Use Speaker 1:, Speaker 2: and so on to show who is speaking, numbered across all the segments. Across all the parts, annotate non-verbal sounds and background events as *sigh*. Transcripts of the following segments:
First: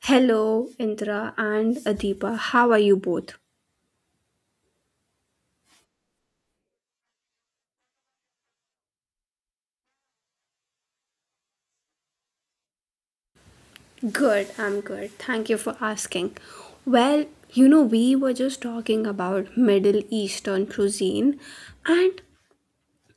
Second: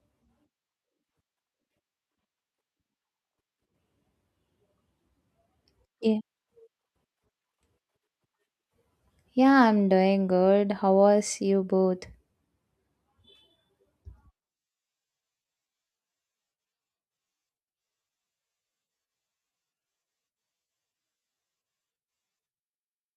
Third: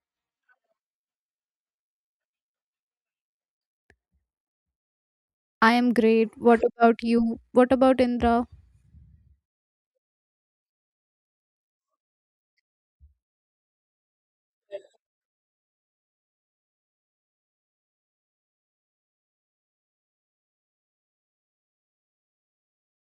Speaker 1: Hello, Indra and Adipa. How are you both?
Speaker 2: I am
Speaker 3: Yeah,
Speaker 2: great. What about you? What about Indra?
Speaker 3: yeah, I'm doing good. How was you both?
Speaker 1: Good, I'm good. Thank you for asking. Well, you know, we were just talking about Middle Eastern cuisine, and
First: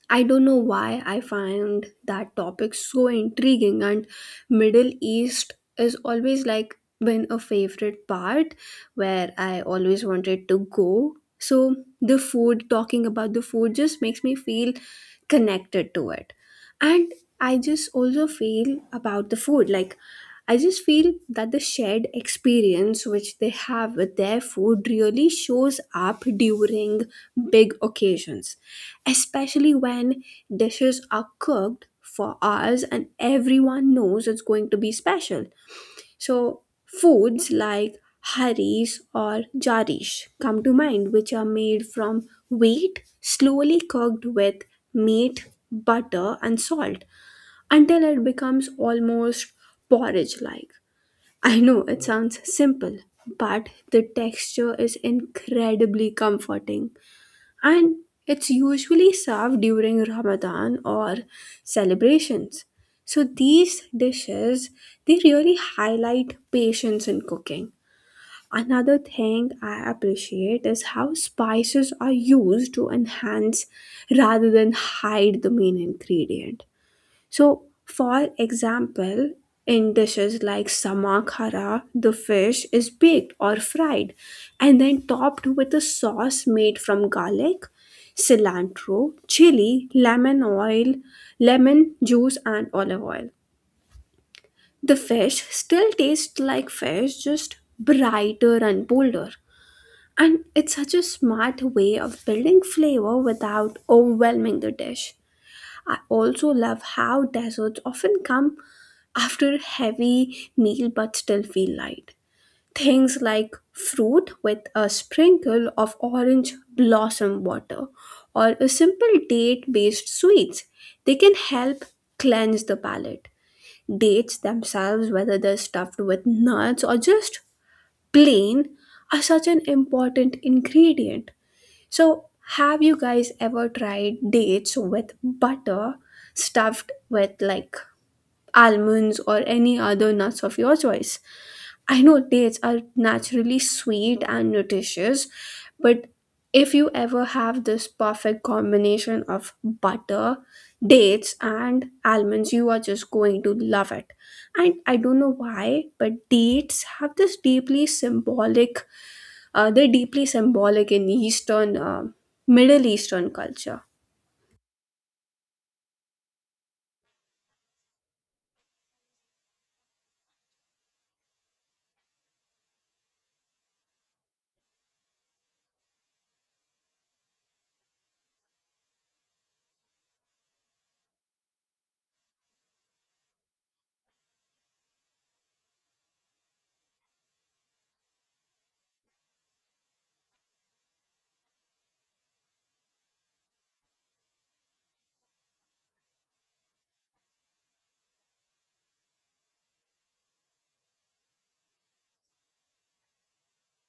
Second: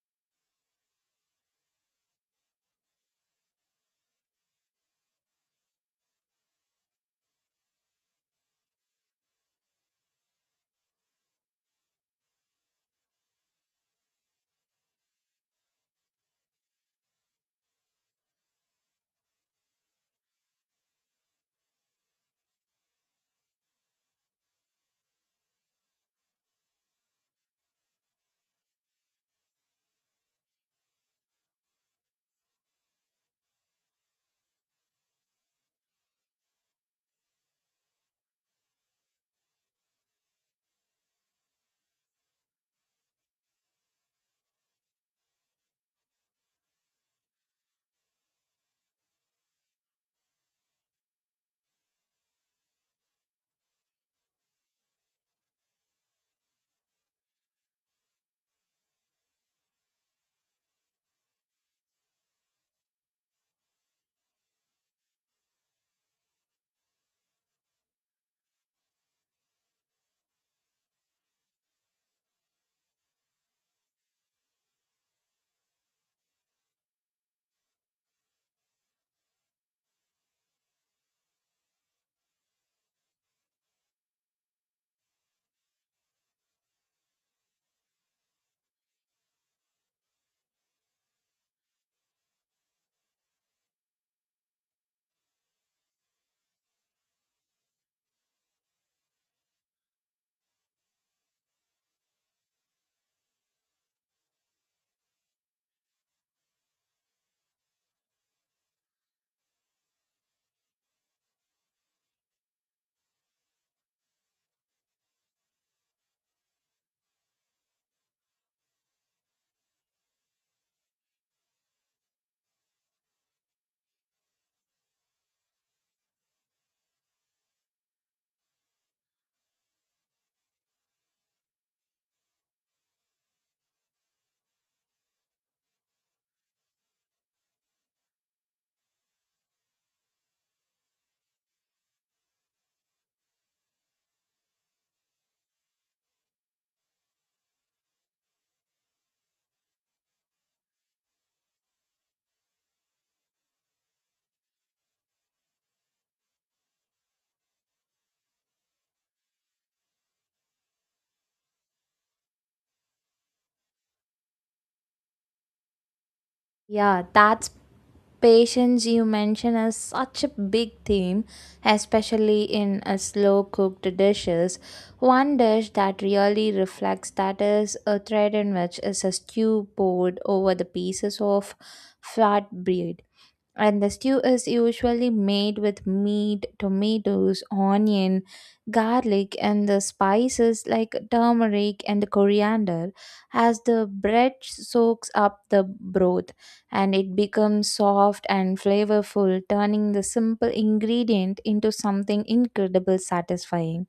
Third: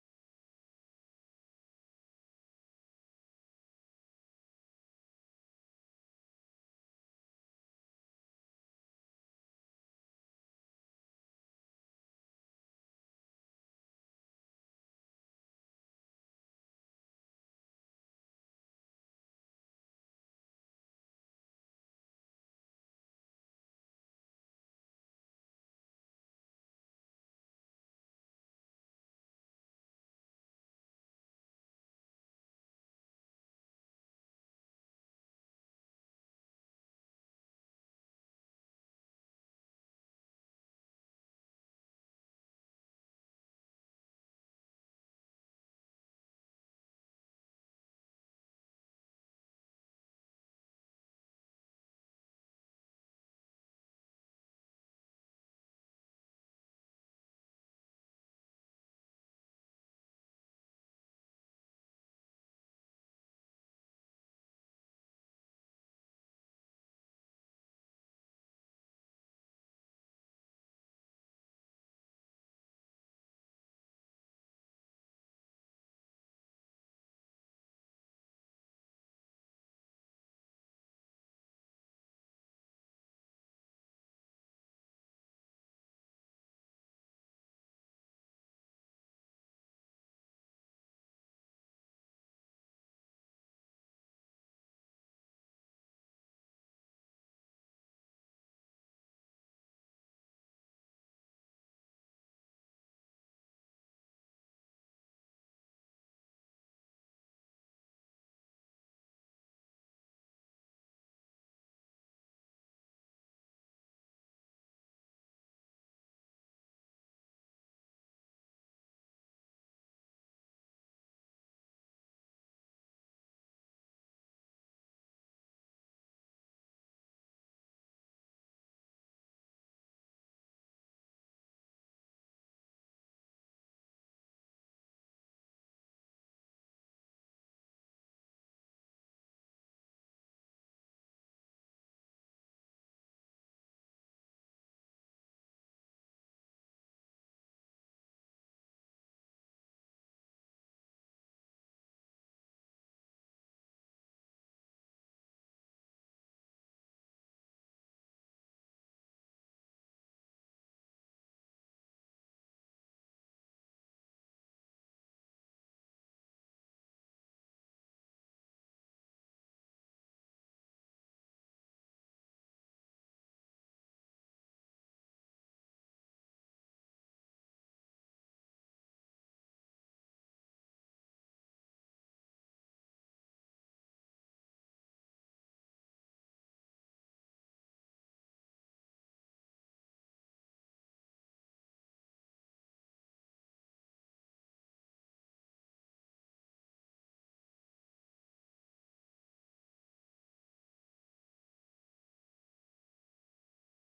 Speaker 1: I don't know why I find that topic so intriguing, and Middle East is always like been a favorite part where I always wanted to go. So the food, talking about the food, just makes me feel connected to it, and I just also feel about the food like. I just feel that the shared experience which they have with their food really shows up during big occasions, especially when dishes are cooked for hours and everyone knows it's going to be special. So, foods like haris or jarish come to mind, which are made from wheat slowly cooked with meat, butter, and salt until it becomes almost porridge like. I know it sounds simple, but the texture is incredibly comforting and it's usually served during Ramadan or celebrations. So these dishes they really highlight patience in cooking. Another thing I appreciate is how spices are used to enhance rather than hide the main ingredient. So, for example, in dishes like samakara, the fish is baked or fried and then topped with a sauce made from garlic, cilantro, chili, lemon oil, lemon juice, and olive oil. The fish still tastes like fish, just brighter and bolder. And it's such a smart way of building flavor without overwhelming the dish. I also love how desserts often come after a heavy meal but still feel light. Things like fruit with a sprinkle of orange blossom water or a simple date based sweets. They can help cleanse the palate. Dates themselves, whether they're stuffed with nuts or just plain, are such an important ingredient so, have you guys ever tried dates with butter stuffed with like almonds or any other nuts of your choice? I know dates are naturally sweet and nutritious, but if you ever have this perfect combination of butter, dates, and almonds, you are just going to love it. And I don't know why, but dates have this deeply symbolic They're deeply symbolic in Middle Eastern culture.
Speaker 3: Yeah, that's patience you mention is such a big theme, especially in a slow cooked dishes. One dish that really reflects that is a thread in which is a stew poured over the pieces of flatbread. And the stew is usually made with meat, tomatoes, onion, garlic, and the spices like turmeric and coriander. As the bread soaks up the broth, and it becomes soft and flavorful, turning the simple ingredient into something incredible satisfying.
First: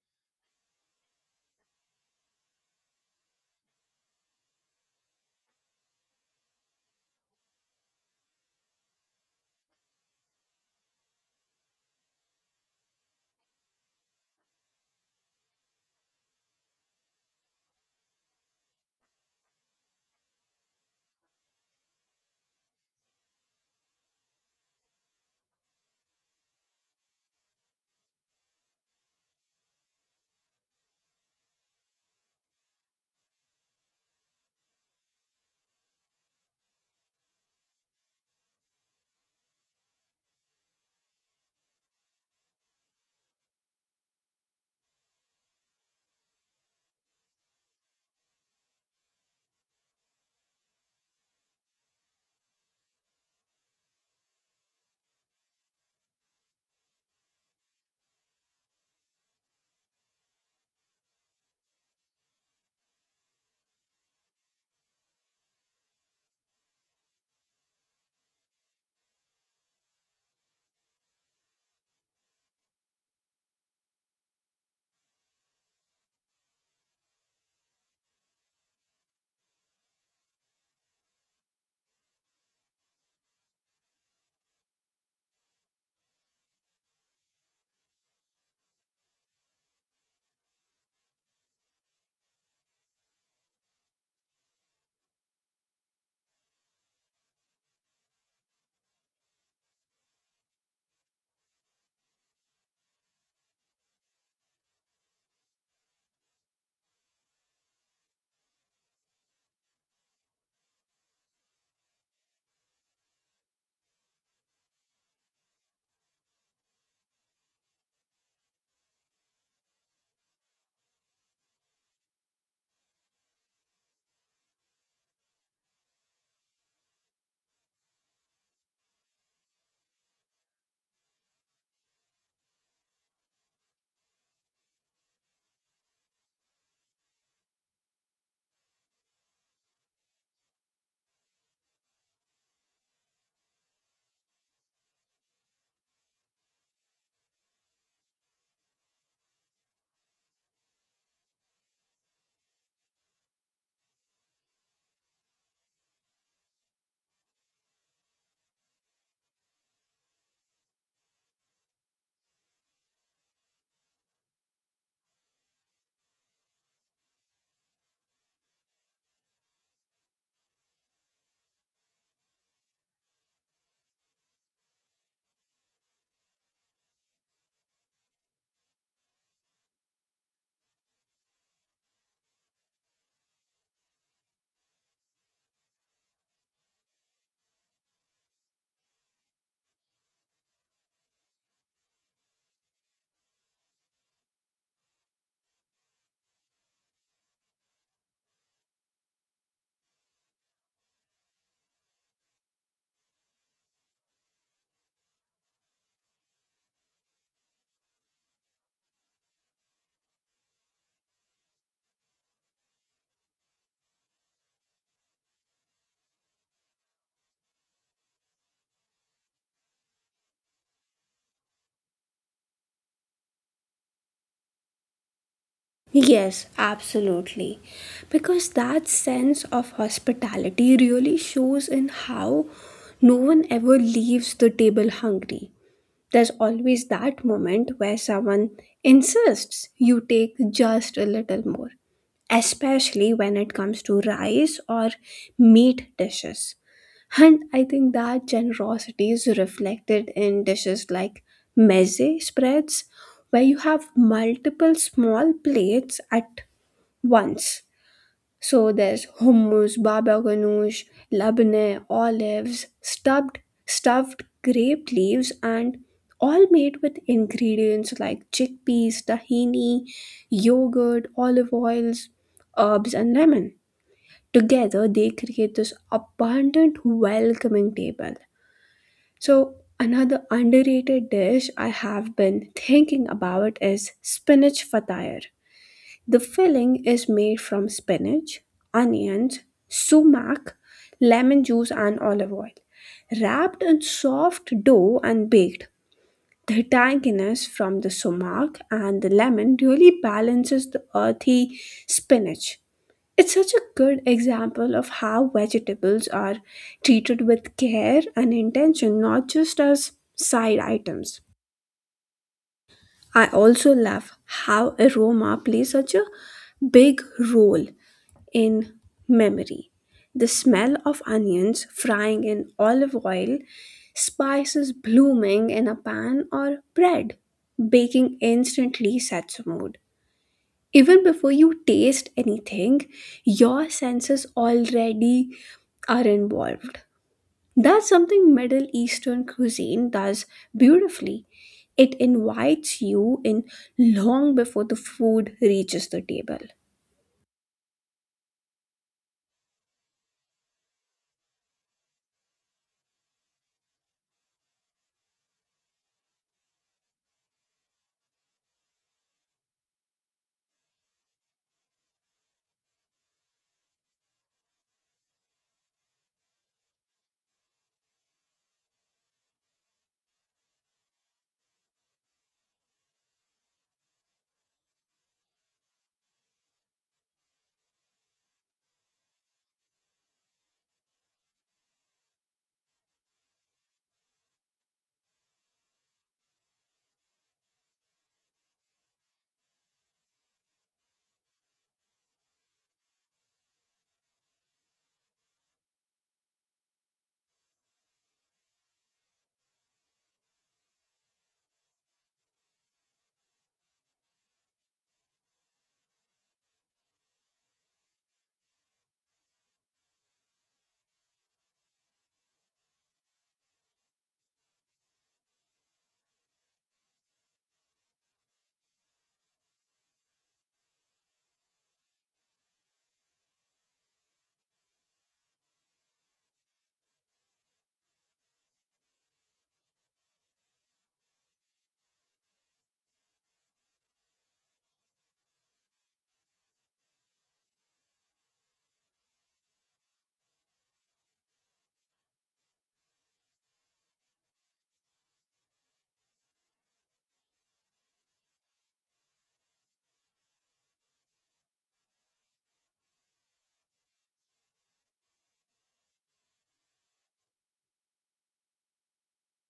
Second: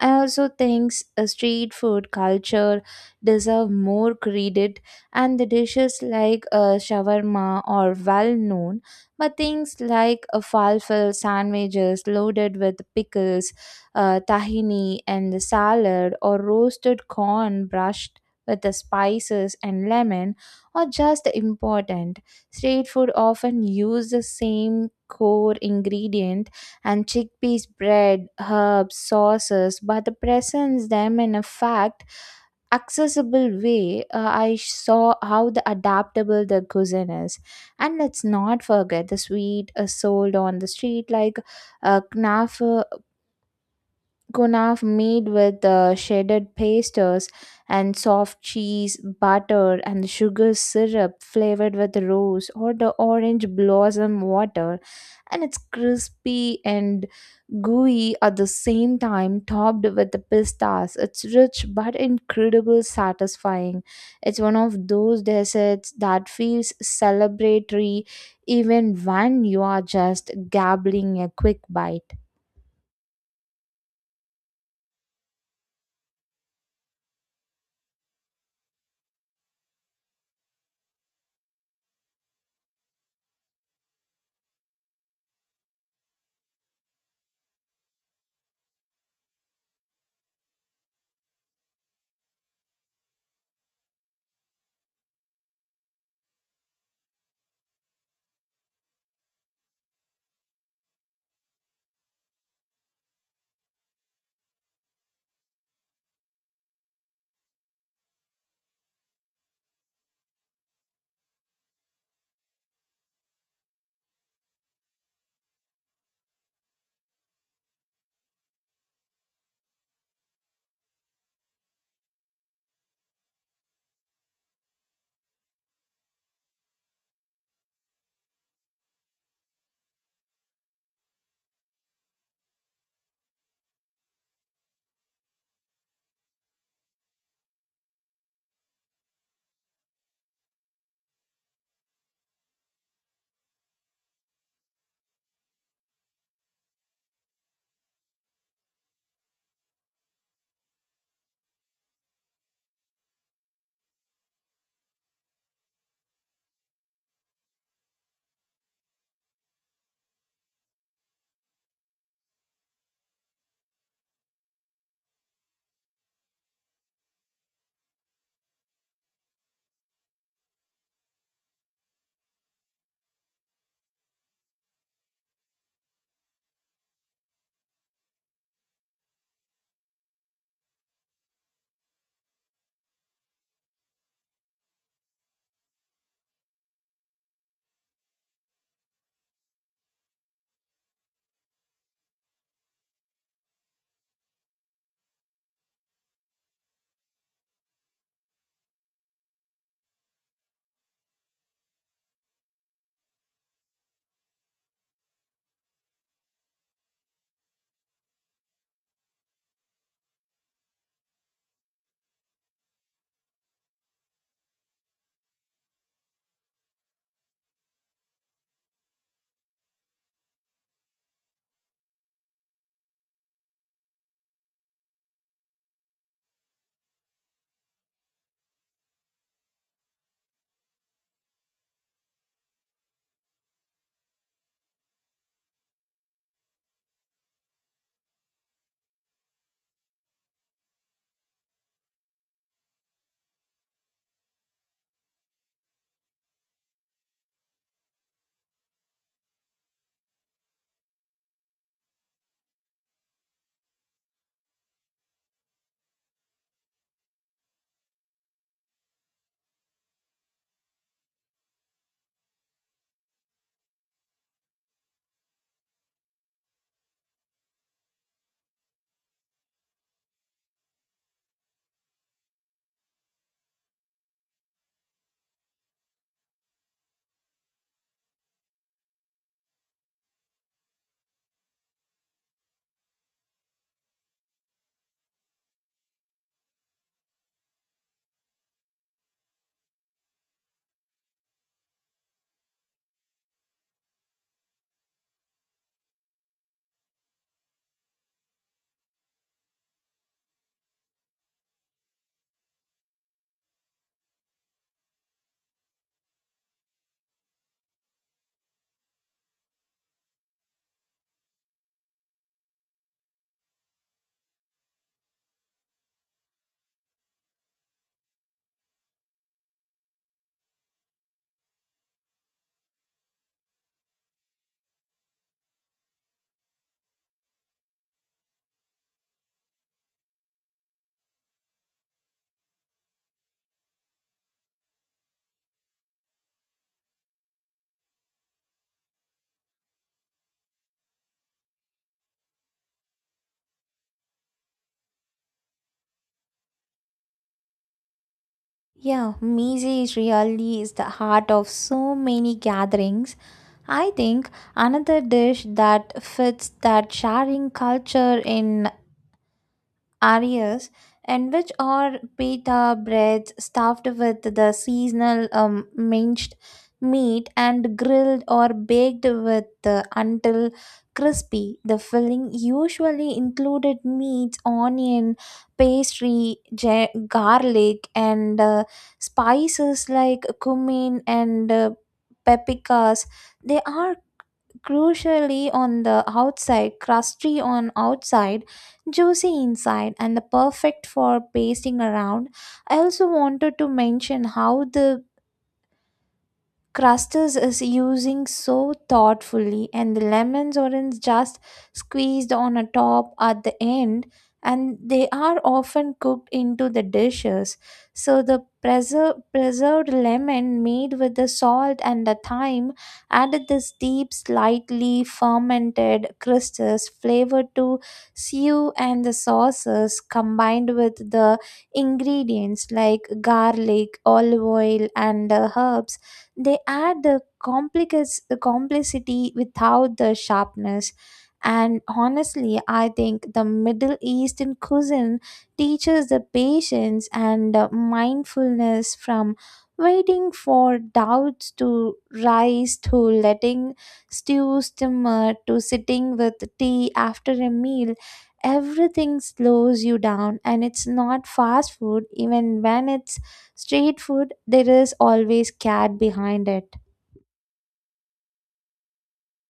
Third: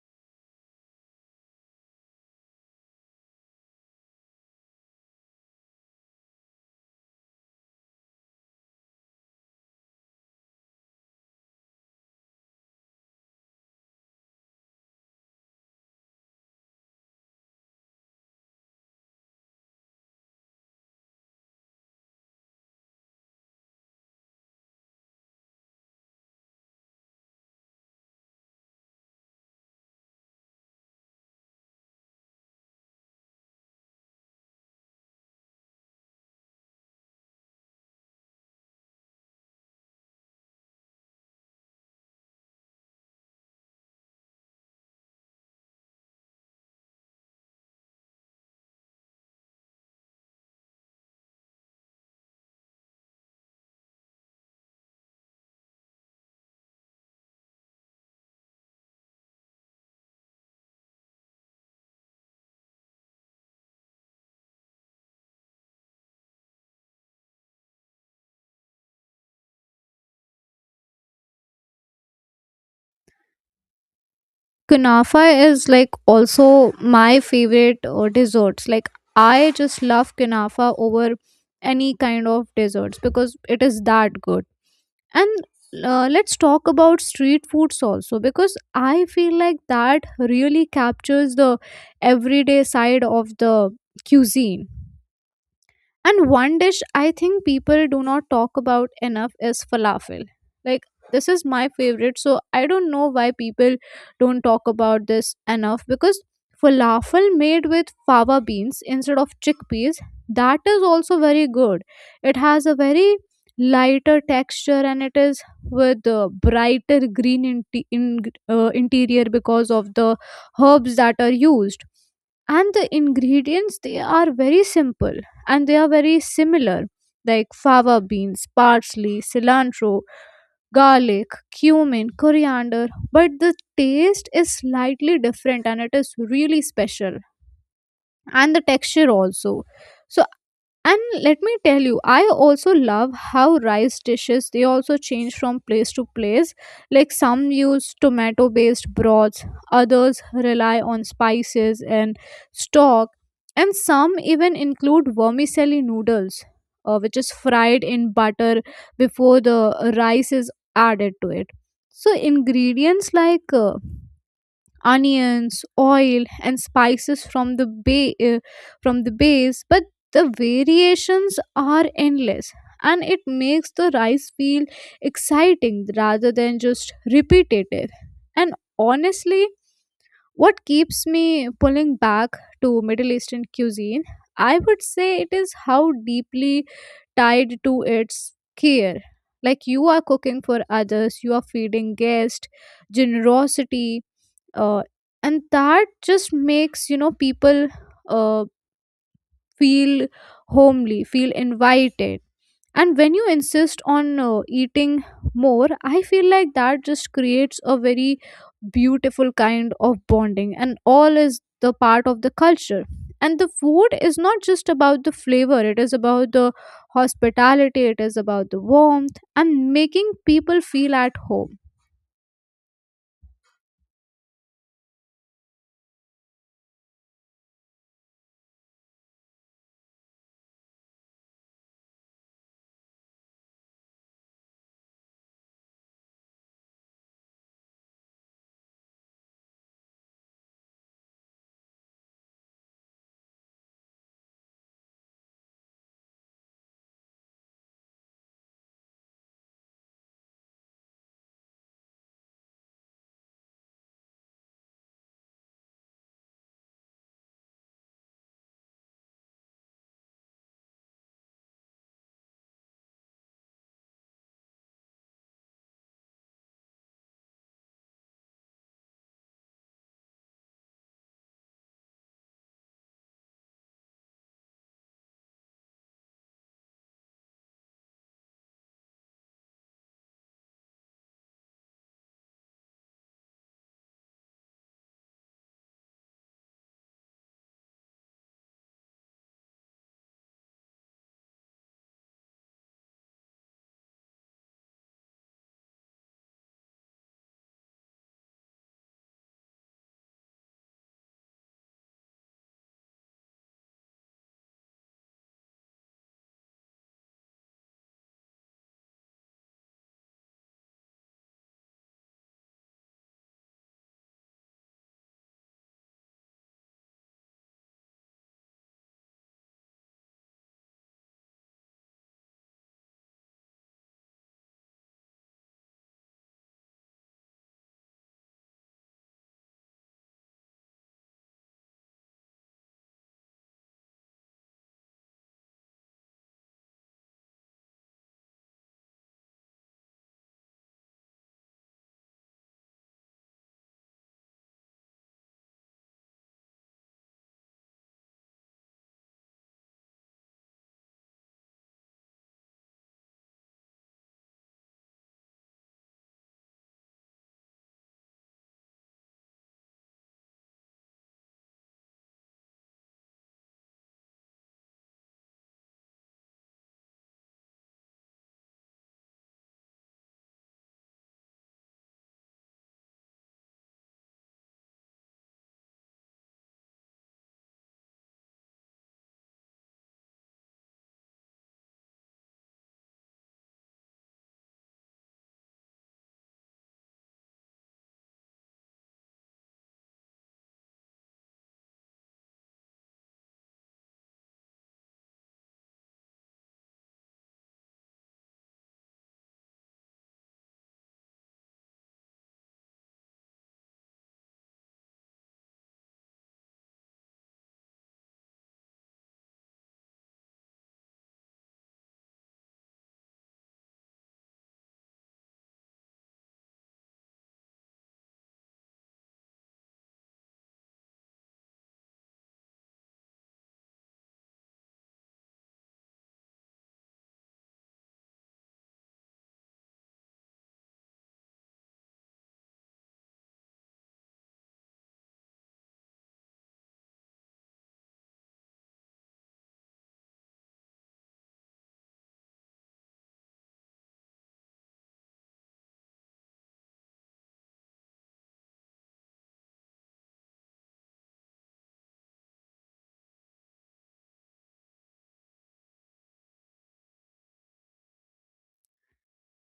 Speaker 3: I also think street food culture deserve more credit, and the dishes like shawarma are well known, but things like falafel sandwiches loaded with pickles, tahini, and the salad, or roasted corn brushed with the spices and lemon are just important. Street food often use the same core ingredient and chickpeas bread, herbs, sauces, but the presents them in a fact accessible way. I saw how the adaptable the cuisine is, and let's not forget the sweet sold on the street like uh, knaf, uh, kunaf made with shredded pastas and soft cheese, butter, and sugar syrup flavored with rose or the orange blossom water, and it's crispy and gooey at the same time, topped with the pistas. It's rich but incredibly satisfying. It's one of those desserts that feels celebratory even when you are just gabbling a quick bite.
Speaker 2: Kunafa is like also my favorite desserts. Like I just love kunafa over any kind of desserts because it is that good. And Let's talk about street foods also because I feel like that really captures the everyday side of the cuisine. And one dish I think people do not talk about enough is falafel. Like, this is my favorite. So, I don't know why people don't talk about this enough because falafel made with fava beans instead of chickpeas, that is also very good. It has a very lighter texture and it is with a brighter green interior because of the herbs that are used, and the ingredients, they are very simple and they are very similar, like fava beans, parsley, cilantro, garlic, cumin, coriander, but the taste is slightly different and it is really special, and the texture also. So, and let me tell you, I also love how rice dishes, they also change from place to place. Like some use tomato based broths, others rely on spices and stock, and some even include vermicelli noodles, which is fried in butter before the rice is added to it. So, ingredients like onions, oil, and spices from the bay from the base, but the variations are endless and it makes the rice feel exciting rather than just repetitive. And honestly, what keeps me pulling back to Middle Eastern cuisine, I would say it is how deeply tied to its care. Like you are cooking for others, you are feeding guests, generosity, uh, and that just makes, you know, people uh, feel homely, feel invited. And when you insist on eating more, I feel like that just creates a very beautiful kind of bonding, and all is the part of the culture. And the food is not just about the flavor, it is about the hospitality, it is about the warmth and making people feel at home.
Speaker 1: Yes, absolutely. Because that sense of hospitality really shows in how no one ever leaves the table hungry. There's always that moment where someone insists you take just a little more, especially when it comes to rice or meat dishes. And I think that generosity is reflected in dishes like meze spreads, where you have multiple small plates at once. So there's hummus, baba ganoush, labneh, olives, stuffed grape leaves, and all made with ingredients like chickpeas, tahini, yogurt, olive oils, herbs, and lemon. Together, they create this abundant, welcoming table. So another underrated dish I have been thinking about is spinach fatayar. The filling is made from spinach, onions, sumac, lemon juice, and olive oil. Wrapped in soft dough and baked, the tanginess from the sumac and the lemon really balances the earthy spinach. It's such a good example of how vegetables are treated with care and intention, not just as side items. I also love how aroma plays such a big role in memory. The smell of onions frying in olive oil, spices blooming in a pan, or bread baking instantly sets a mood. Even before you taste anything, your senses already are involved. That's something Middle Eastern cuisine does beautifully. It invites you in long before the food reaches the table.
Speaker 3: Yeah, Mize is really is the heart of so many gatherings. I think another dish that fits that sharing culture in arias, and which are pita breads stuffed with the seasonal minced meat and grilled or baked with the until crispy. The filling usually included meats, onion, pastry, garlic, and spices like cumin and paprikas. They are crucially on the outside, crusty on outside, juicy inside, and the perfect for pasting around. I also wanted to mention how the Crusters is using so thoughtfully and the lemons orange just squeezed on a top at the end, and they are often cooked into the dishes, so the preserved lemon made with the salt and the thyme added this deep slightly fermented crystals flavor to stew and the sauces, combined with the ingredients like garlic, olive oil, and herbs, they add the complexity without the sharpness. And honestly, I think the Middle Eastern cuisine teaches the patience and mindfulness, from waiting for doubts to rise, to letting stew simmer, to sitting with tea after a meal. Everything slows you down, and it's not fast food. Even when it's street food, there is always cat behind it.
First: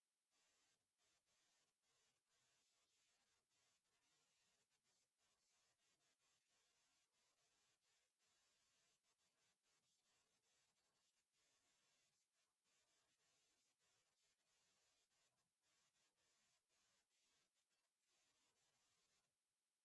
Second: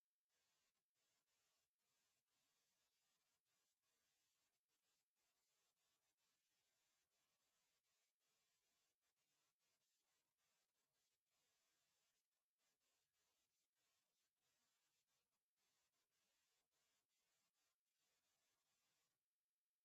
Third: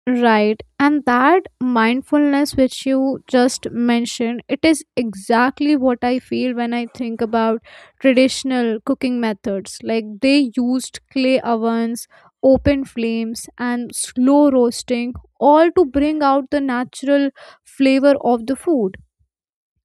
Speaker 2: Right. And that mindfulness which you just mentioned, it is exactly what I feel when I think about traditional cooking methods. Like they used clay ovens, open flames, and slow roasting, all to bring out the natural flavor of the food.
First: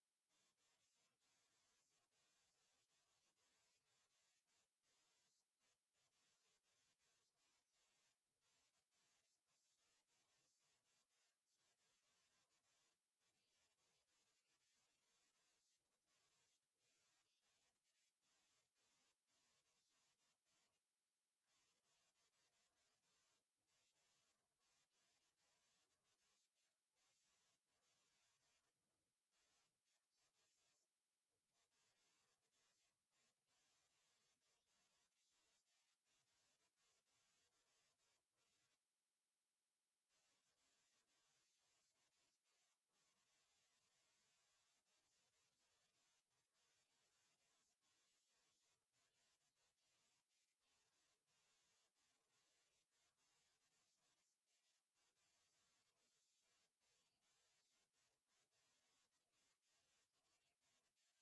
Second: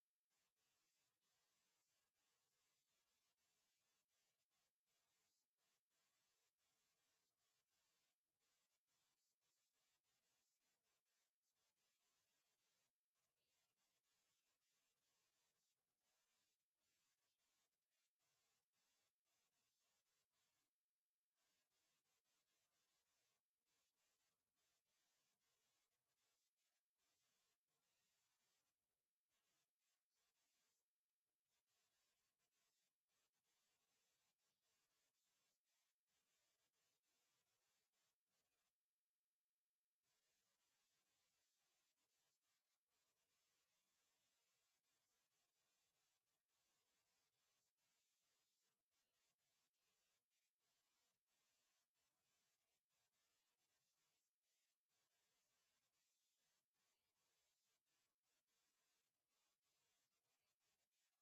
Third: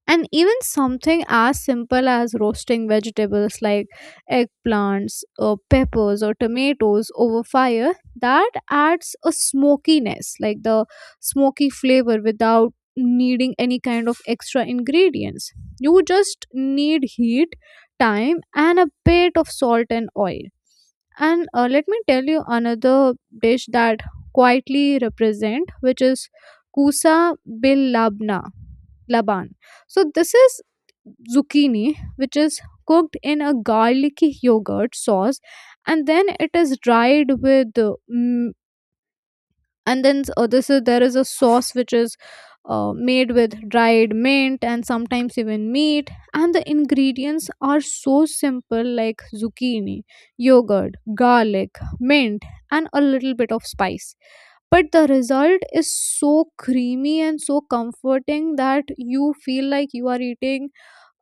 Speaker 2: And even something as simple as roasting vegetables like eggplants, or peppers, or tomatoes over fire, that adds a smokiness, like the smoky flavor without needing any kind of extra ingredients. You just need heat, time, and a bit of salt and oil. And let me tell you another dish that quietly represent, which is kusa bil labna, laban. So this is zucchini, which is cooked in a garlicky yogurt sauce, and then it is dried with and this is, there is a sauce which is made with dried mint and sometimes even meat. And the ingredients are so simple, like zucchini, yogurt, garlic, mint, and a little bit of spice, but the result is so creamy and so comforting that you feel like you are eating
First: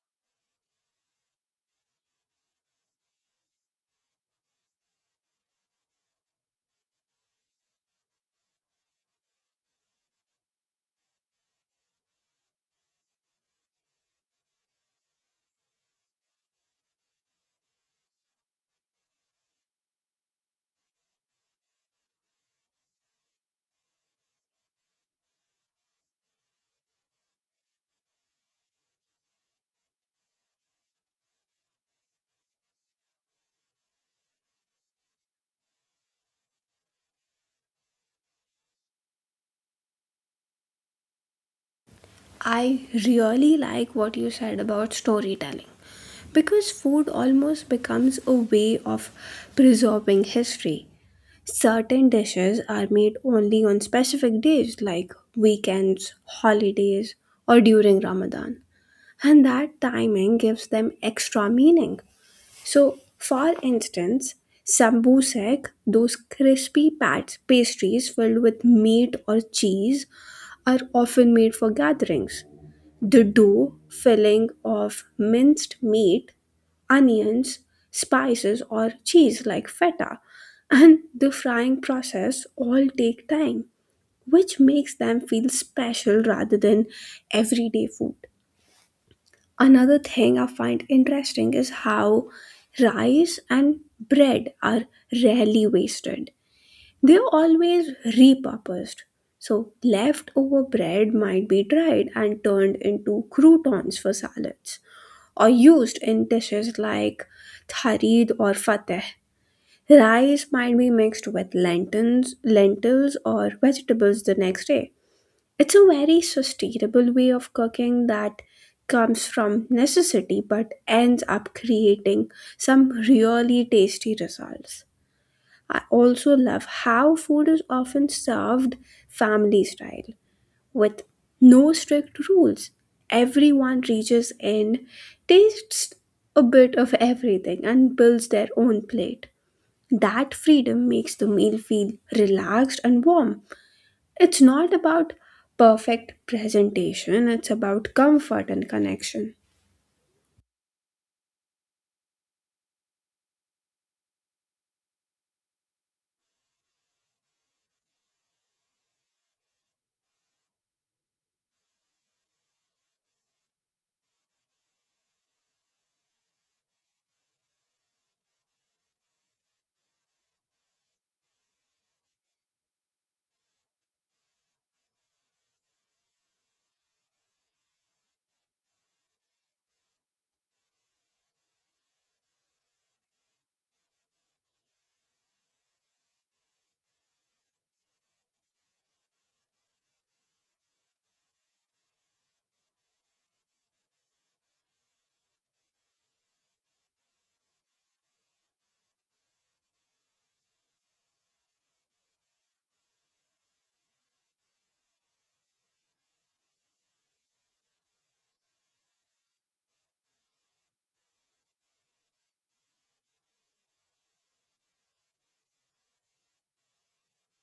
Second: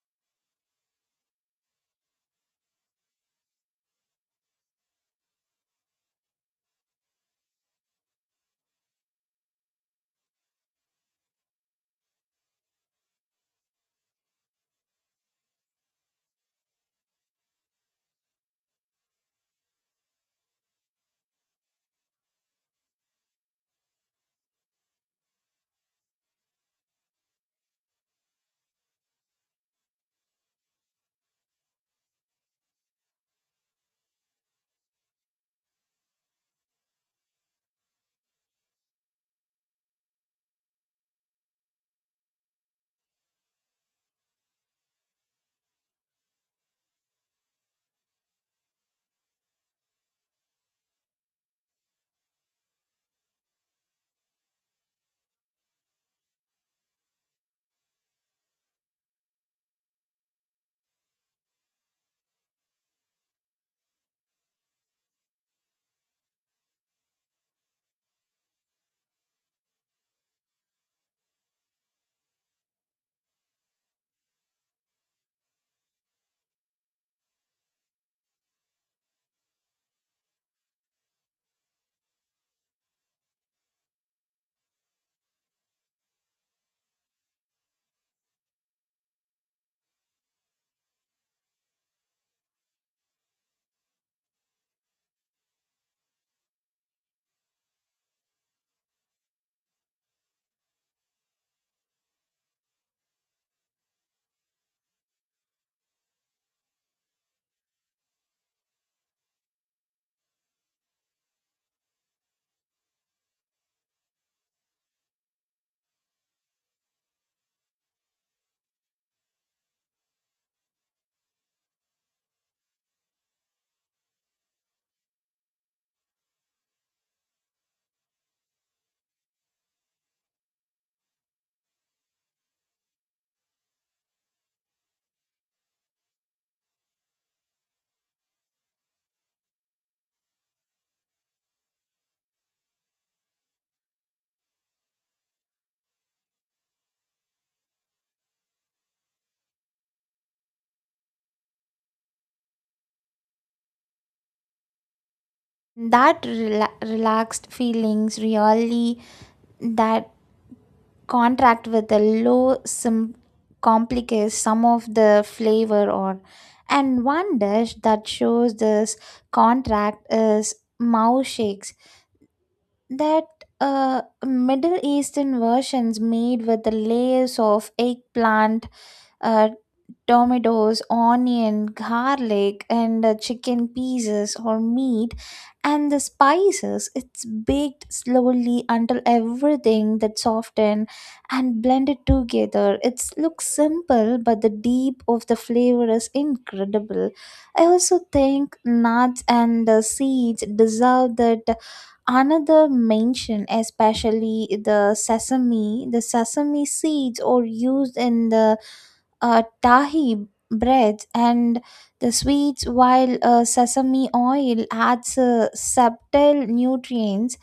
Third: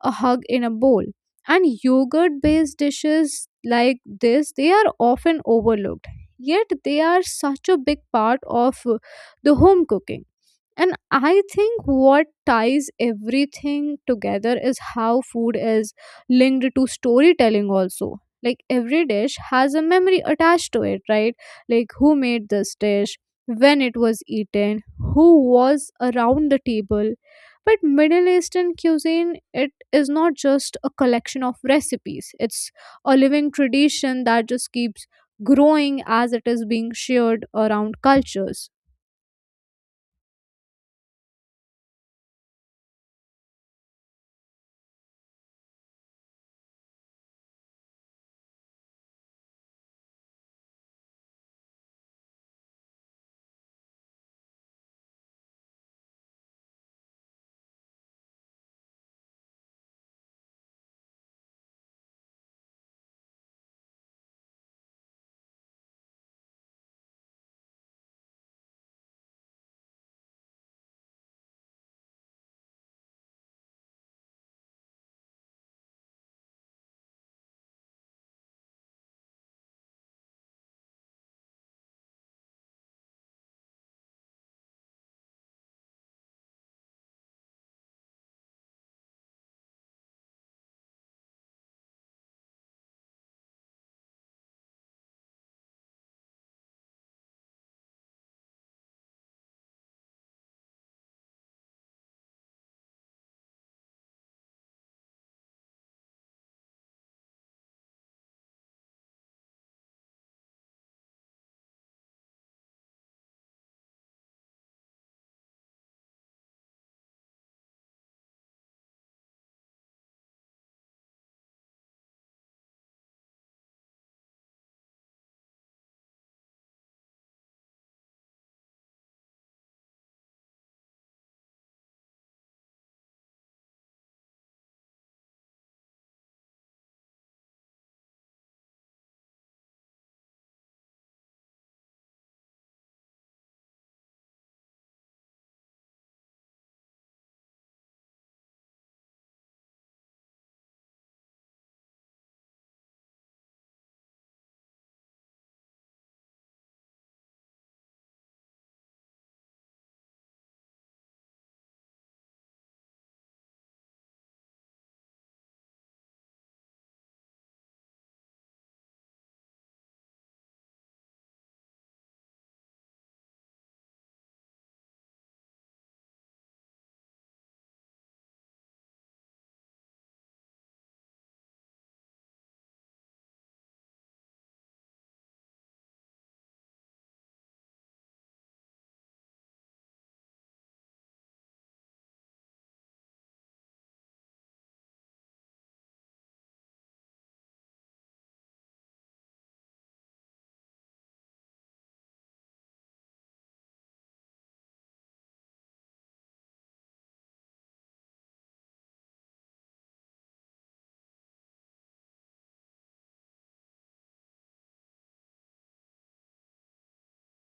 Speaker 2: a hug in a bowl. And yogurt based dishes like this, they are often overlooked, yet they are such a big part of the home cooking. And I think what ties everything together is how food is linked to storytelling, also. Like every dish has a memory attached to it, right? Like who made this dish, when it was eaten, who was around the table. But Middle Eastern cuisine, it is not just a collection of recipes, it's a living tradition that just keeps growing as it is being shared around cultures.
Speaker 1: I really like what you said about storytelling because food almost becomes a way of preserving history. Certain dishes are made only on specific days like weekends, holidays, or during Ramadan, and that timing gives them extra meaning. So, for instance, sambusek, those crispy pastries filled with meat or cheese, are often made for gatherings the dough filling of minced meat, onions, spices, or cheese like feta, and the frying process all take time, which makes them feel special rather than everyday food. Another thing I find interesting is how rice and bread are rarely wasted they're always repurposed. So, leftover bread might be dried and turned into croutons for salads, or used in dishes like tharid or fateh. Rice might be mixed with lentils or vegetables the next day. It's a very sustainable way of cooking that comes from necessity but ends up creating some really tasty results. I also love how food is often served family style with no strict rules. Everyone reaches in, tastes a bit of everything, and builds their own plate. That freedom makes the meal feel relaxed and warm. It's not about perfect presentation, it's about comfort and connection.
Speaker 3: That relaxed feelings really, that contract with the complicates some of the flavor, or, and one dish that shows this contract is mouse shakes, that Middle Eastern versions made with the layers of eggplant, uh, tomatoes, onion, garlic, and chicken pieces or meat, and the spices. It's baked slowly until everything that softened and blended together. It looks simple, but the deep of the flavor is incredible. I also think nuts and seeds deserve that another mention, especially the sesame. The sesame seeds are used in the tahi breads and the sweets, while sesame oil adds subtle nutrients.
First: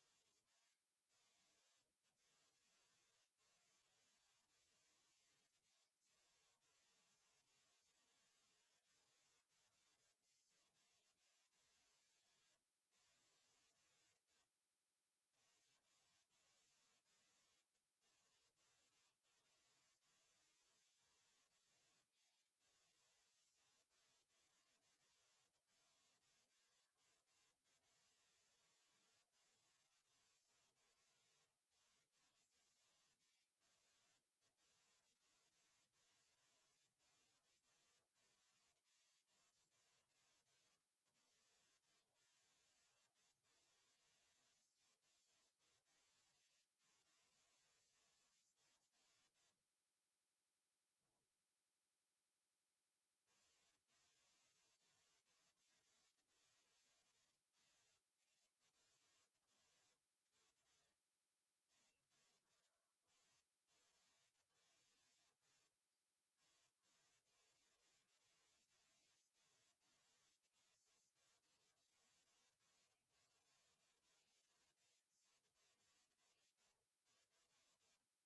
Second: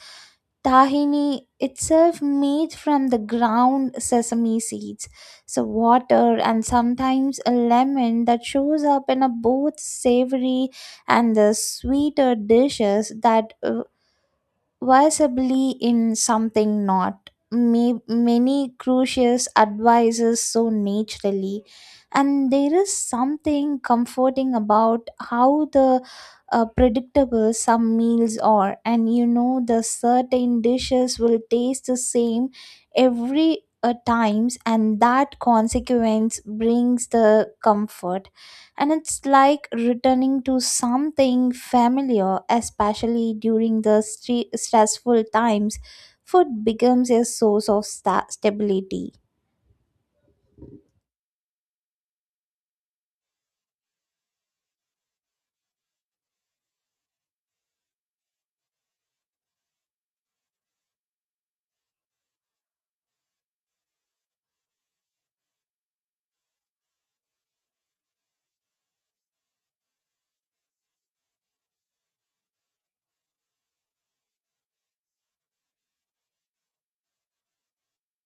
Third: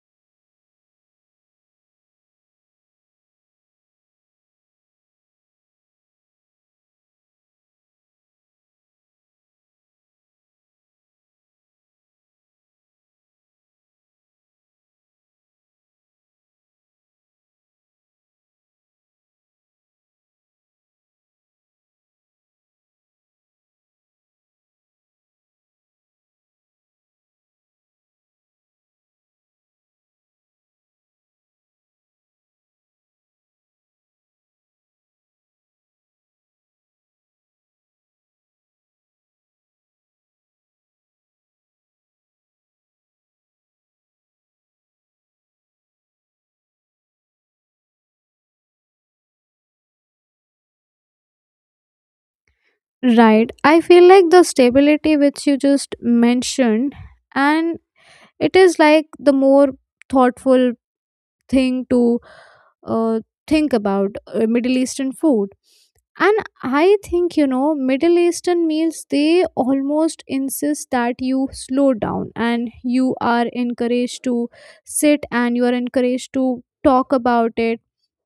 Speaker 3: Tahini itself made from the ground sesame seeds, so water and sometimes a lemon, that shows up in a both savory and the sweeter dishes that visibly in something not. Many crucius advises so naturally, and there is something comforting about how the predictable some meals are, and you know the certain dishes will taste the same every times, and that consequence brings the comfort, and it's like returning to something familiar, especially during the stressful times. Food becomes a source of stability.
Speaker 2: Right. I feel like the stability which you just mentioned, and it is like the more thoughtful thing to uh, think about Middle Eastern food. And I think, you know, Middle Eastern meals, they almost insist that you slow down, and you are encouraged to sit and you are encouraged to talk about it.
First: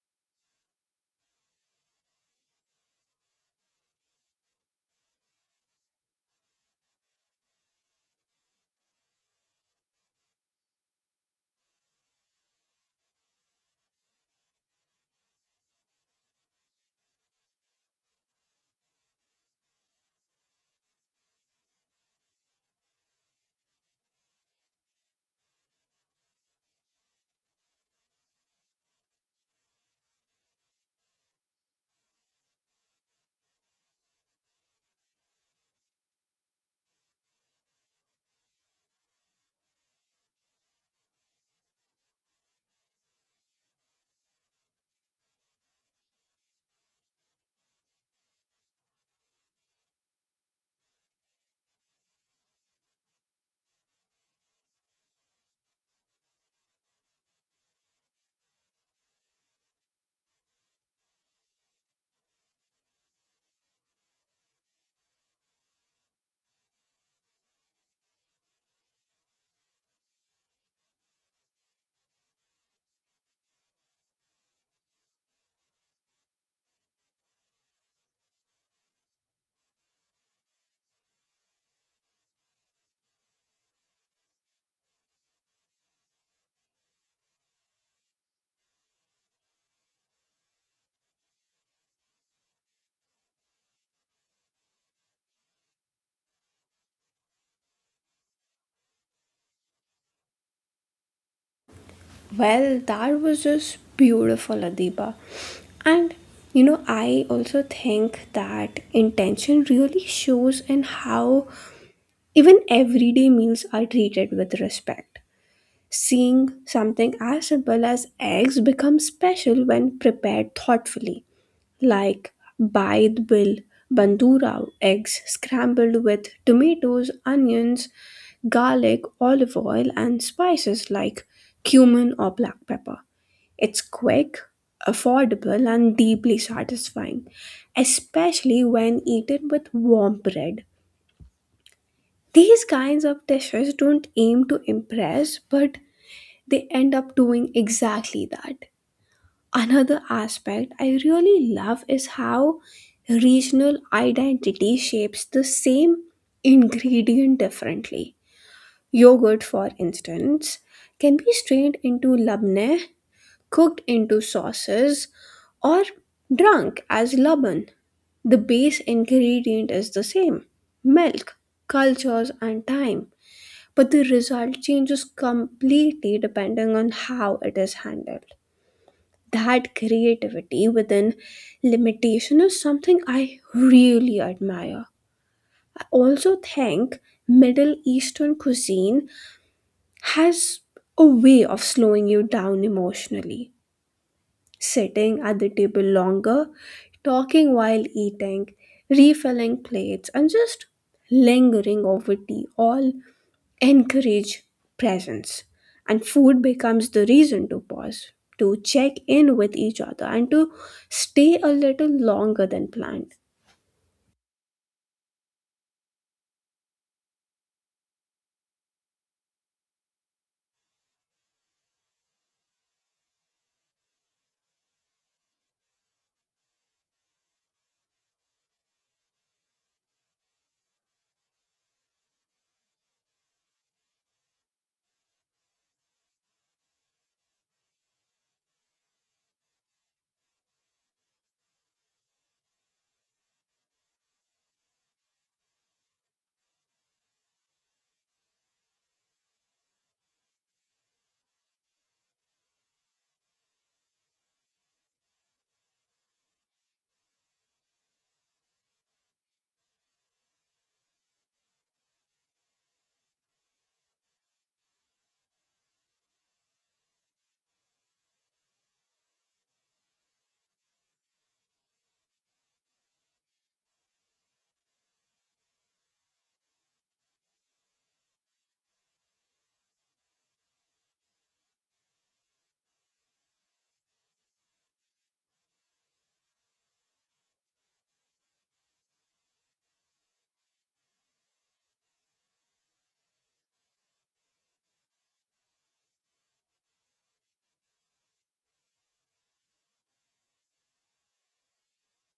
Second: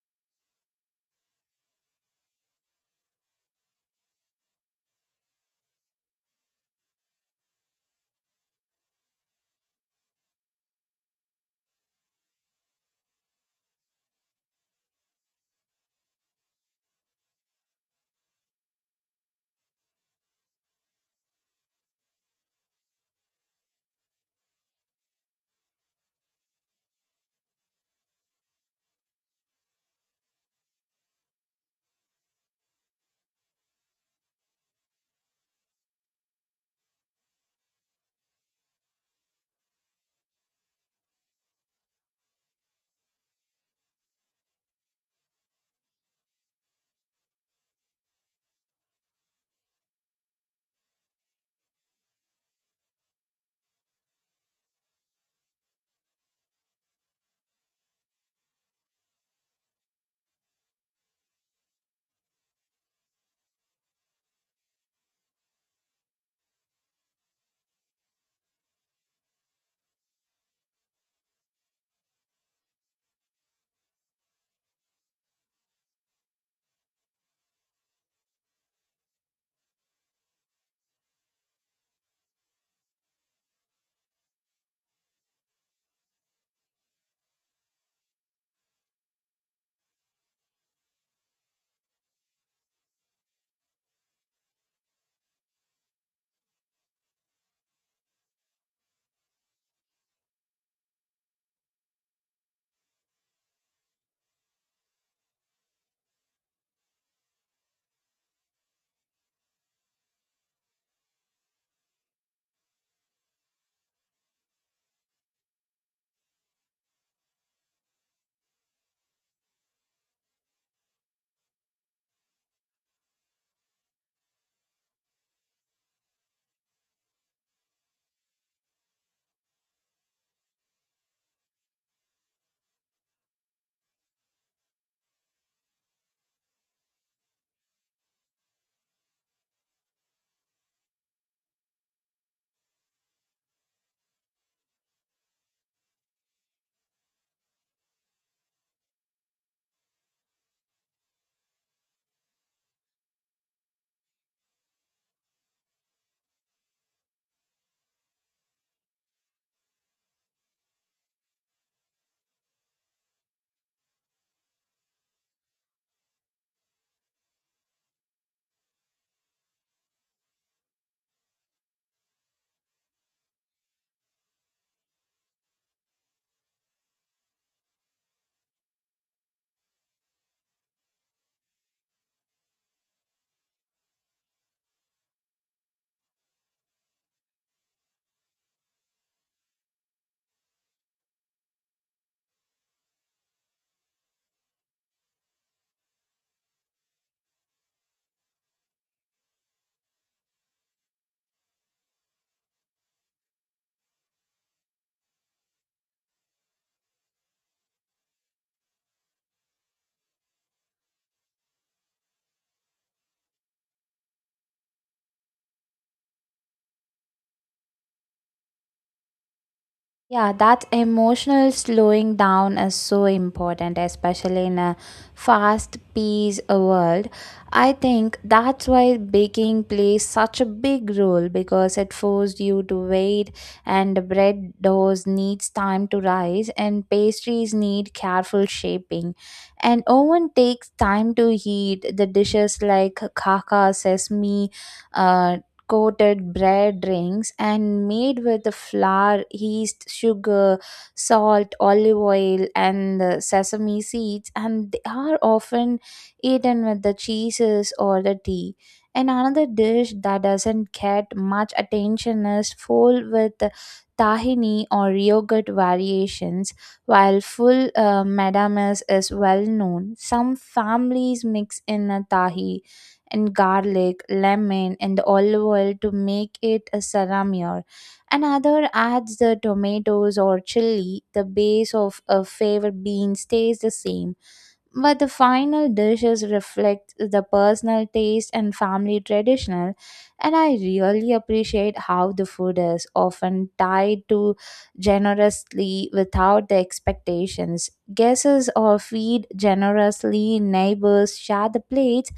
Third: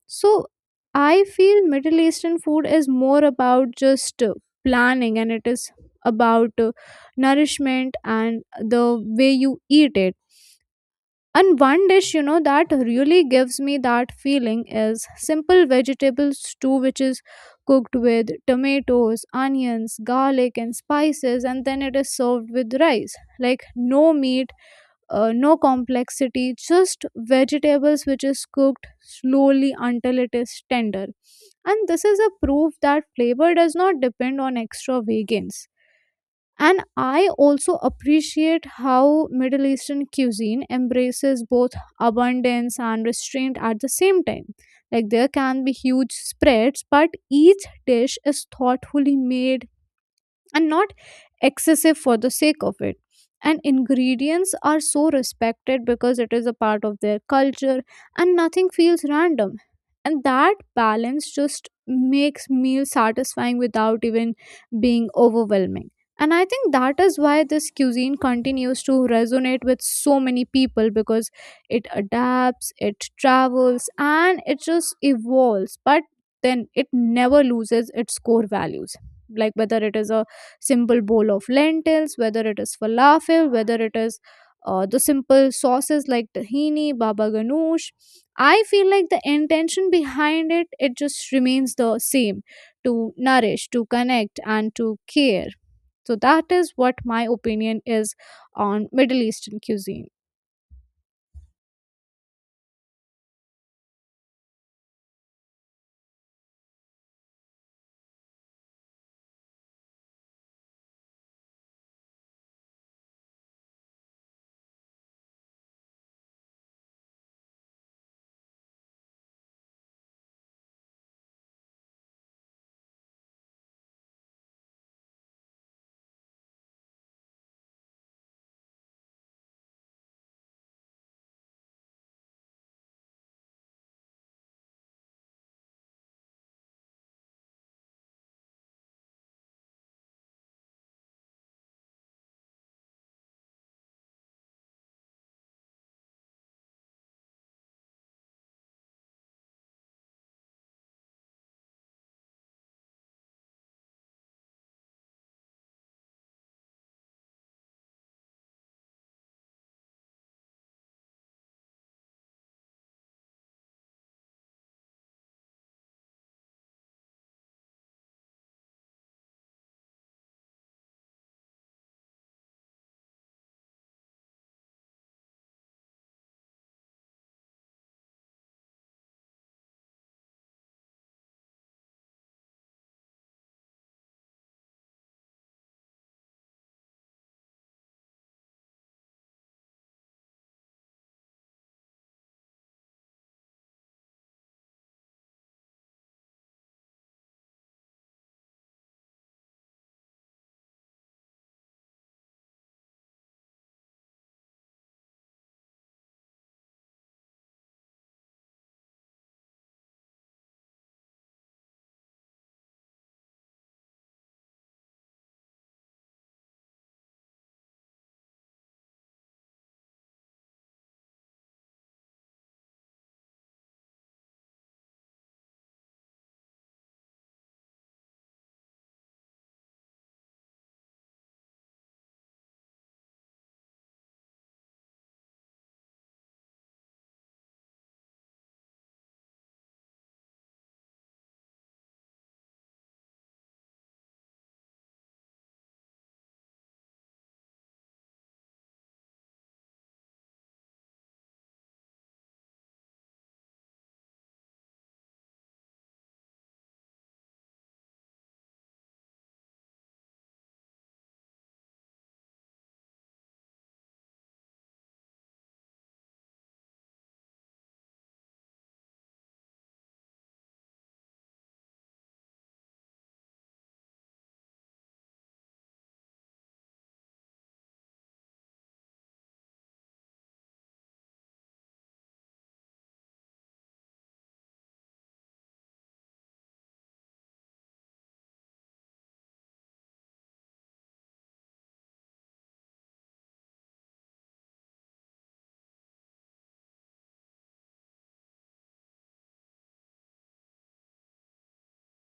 Speaker 2: So I feel Middle Eastern food is more about just planning, and it is about nourishment and the way you eat it. And one dish, you know, that really gives me that feeling is simple vegetable stew, which is cooked with tomatoes, onions, garlic, and spices, and then it is served with rice. Like no meat, no complexity, just vegetables which is cooked slowly until it is tender. And this is a proof that flavor does not depend on extravagance. And I also appreciate how Middle Eastern cuisine embraces both abundance and restraint at the same time. Like there can be huge spreads, but each dish is thoughtfully made and not excessive for the sake of it, and ingredients are so respected because it is a part of their culture, and nothing feels random. And that balance just makes meals satisfying without even being overwhelming. And I think that is why this cuisine continues to resonate with so many people, because it adapts, it travels, and it just evolves, but then it never loses its core values. Like whether it is a simple bowl of lentils, whether it is falafel, whether it is the simple sauces like tahini, baba ganoush. I feel like the intention behind it, it just remains the same: to nourish, to connect, and to care. So that is what my opinion is on Middle Eastern cuisine.
Speaker 1: Well, that was just beautiful, Adiba. And you know, I also think that intention really shows in how even everyday meals are treated with respect. Seeing something as simple as eggs becomes special when prepared thoughtfully, like baid bill, bandura eggs scrambled with tomatoes, onions, garlic, olive oil, and spices like cumin or black pepper. It's quick, affordable, and deeply satisfying, especially when eaten with warm bread. These kinds of dishes don't aim to impress, but they end up doing exactly that. Another aspect I really love is how regional identity shapes the same ingredient differently. Yogurt, for instance, can be strained into labneh cooked into sauces, or drunk as laban. The base ingredient is the same milk, cultures, and time, but the result changes completely depending on how it is handled. That creativity within limitation is something I really admire. I also think Middle Eastern cuisine has a way of slowing you down emotionally. Sitting at the table longer, talking while eating, refilling plates, and just lingering over tea all encourage presence. And food becomes the reason to pause, to check in with each other, and to stay a little longer than planned.
Speaker 3: Yeah, that emotional slowing down is so important, especially in a fast paced world. I think that's why baking plays such a big role, because it forced you to wait, and the bread doughs needs time to rise, and pastries need careful shaping. And oven takes time to heat. The dishes like kaka, sesame, uh, coated bread rings, and made with the flour, yeast, sugar, salt, olive oil, and the sesame seeds, and they are often eaten with the cheeses or the tea. And another dish that doesn't get much attention is full with tahini or yogurt variations, while full madames is well known. Some families mix in a tahi and garlic, lemon, and the olive oil to make it a salamier. Another adds the tomatoes or chili. The base of a favorite bean stays the same, but the final dishes reflect the personal taste and family traditional. And I really appreciate how the food is often tied to generously without the expectations. Guests are feed generously, neighbors share the plates,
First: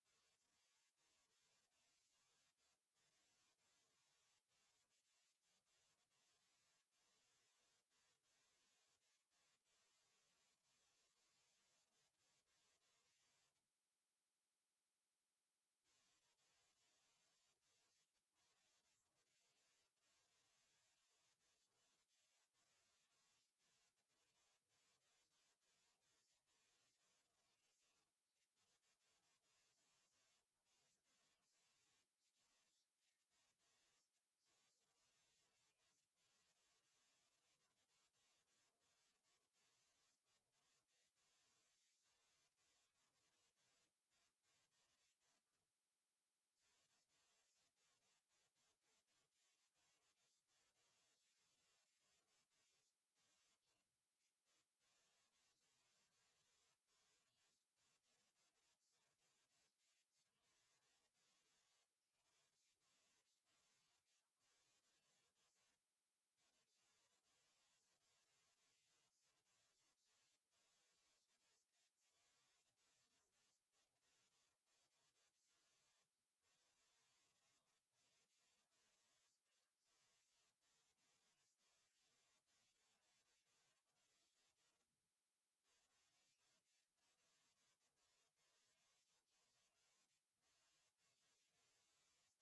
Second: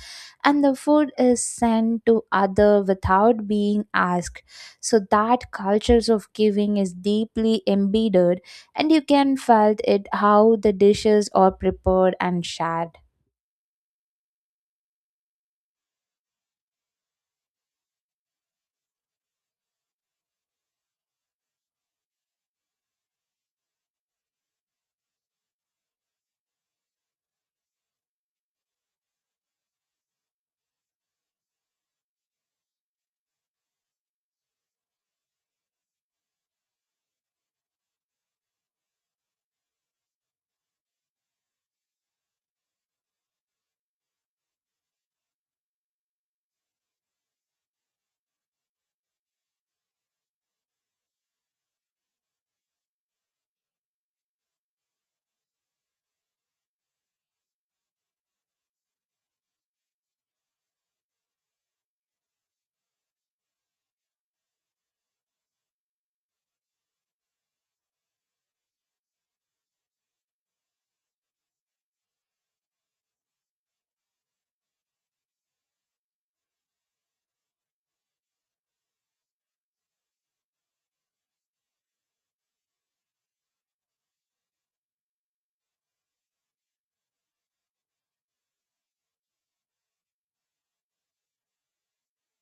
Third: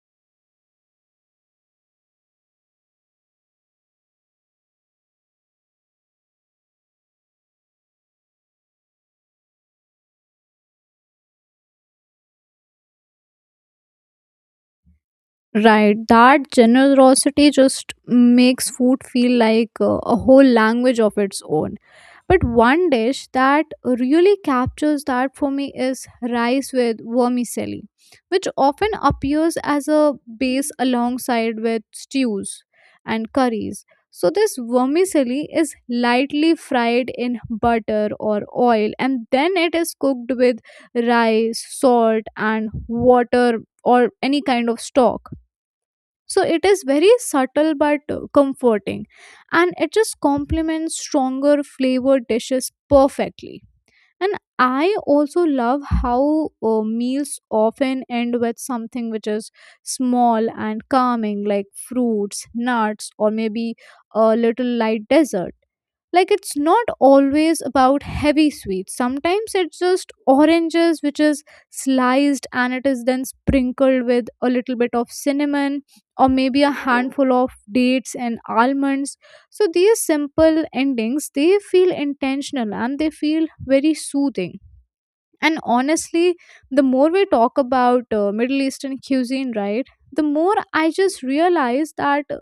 Speaker 3: and the food is sent to other without being asked. So that cultures of giving is deeply embedded, and you can felt it how the dishes are prepared and shared.
Speaker 2: Right, that generosity just makes food feel like a whole language of its own. But one dish that really captures that for me is rice with vermicelli, which often appears as a base alongside with stews and curries. So, this vermicelli is lightly fried in butter or oil, and then it is cooked with rice, salt, and water, or any kind of stock. So it is very subtle but comforting, and it just complements stronger flavored dishes perfectly. And I also love how meals often end with something which is small and calming, like fruits, nuts, or maybe a little light dessert. Like it's not always about heavy sweets. Sometimes it's just oranges which is sliced and it is then sprinkled with a little bit of cinnamon, or maybe a handful of dates and almonds. So these simple endings, they feel intentional and they feel very soothing. And honestly, the more we talk about Middle Eastern cuisine, right, the more I just realize that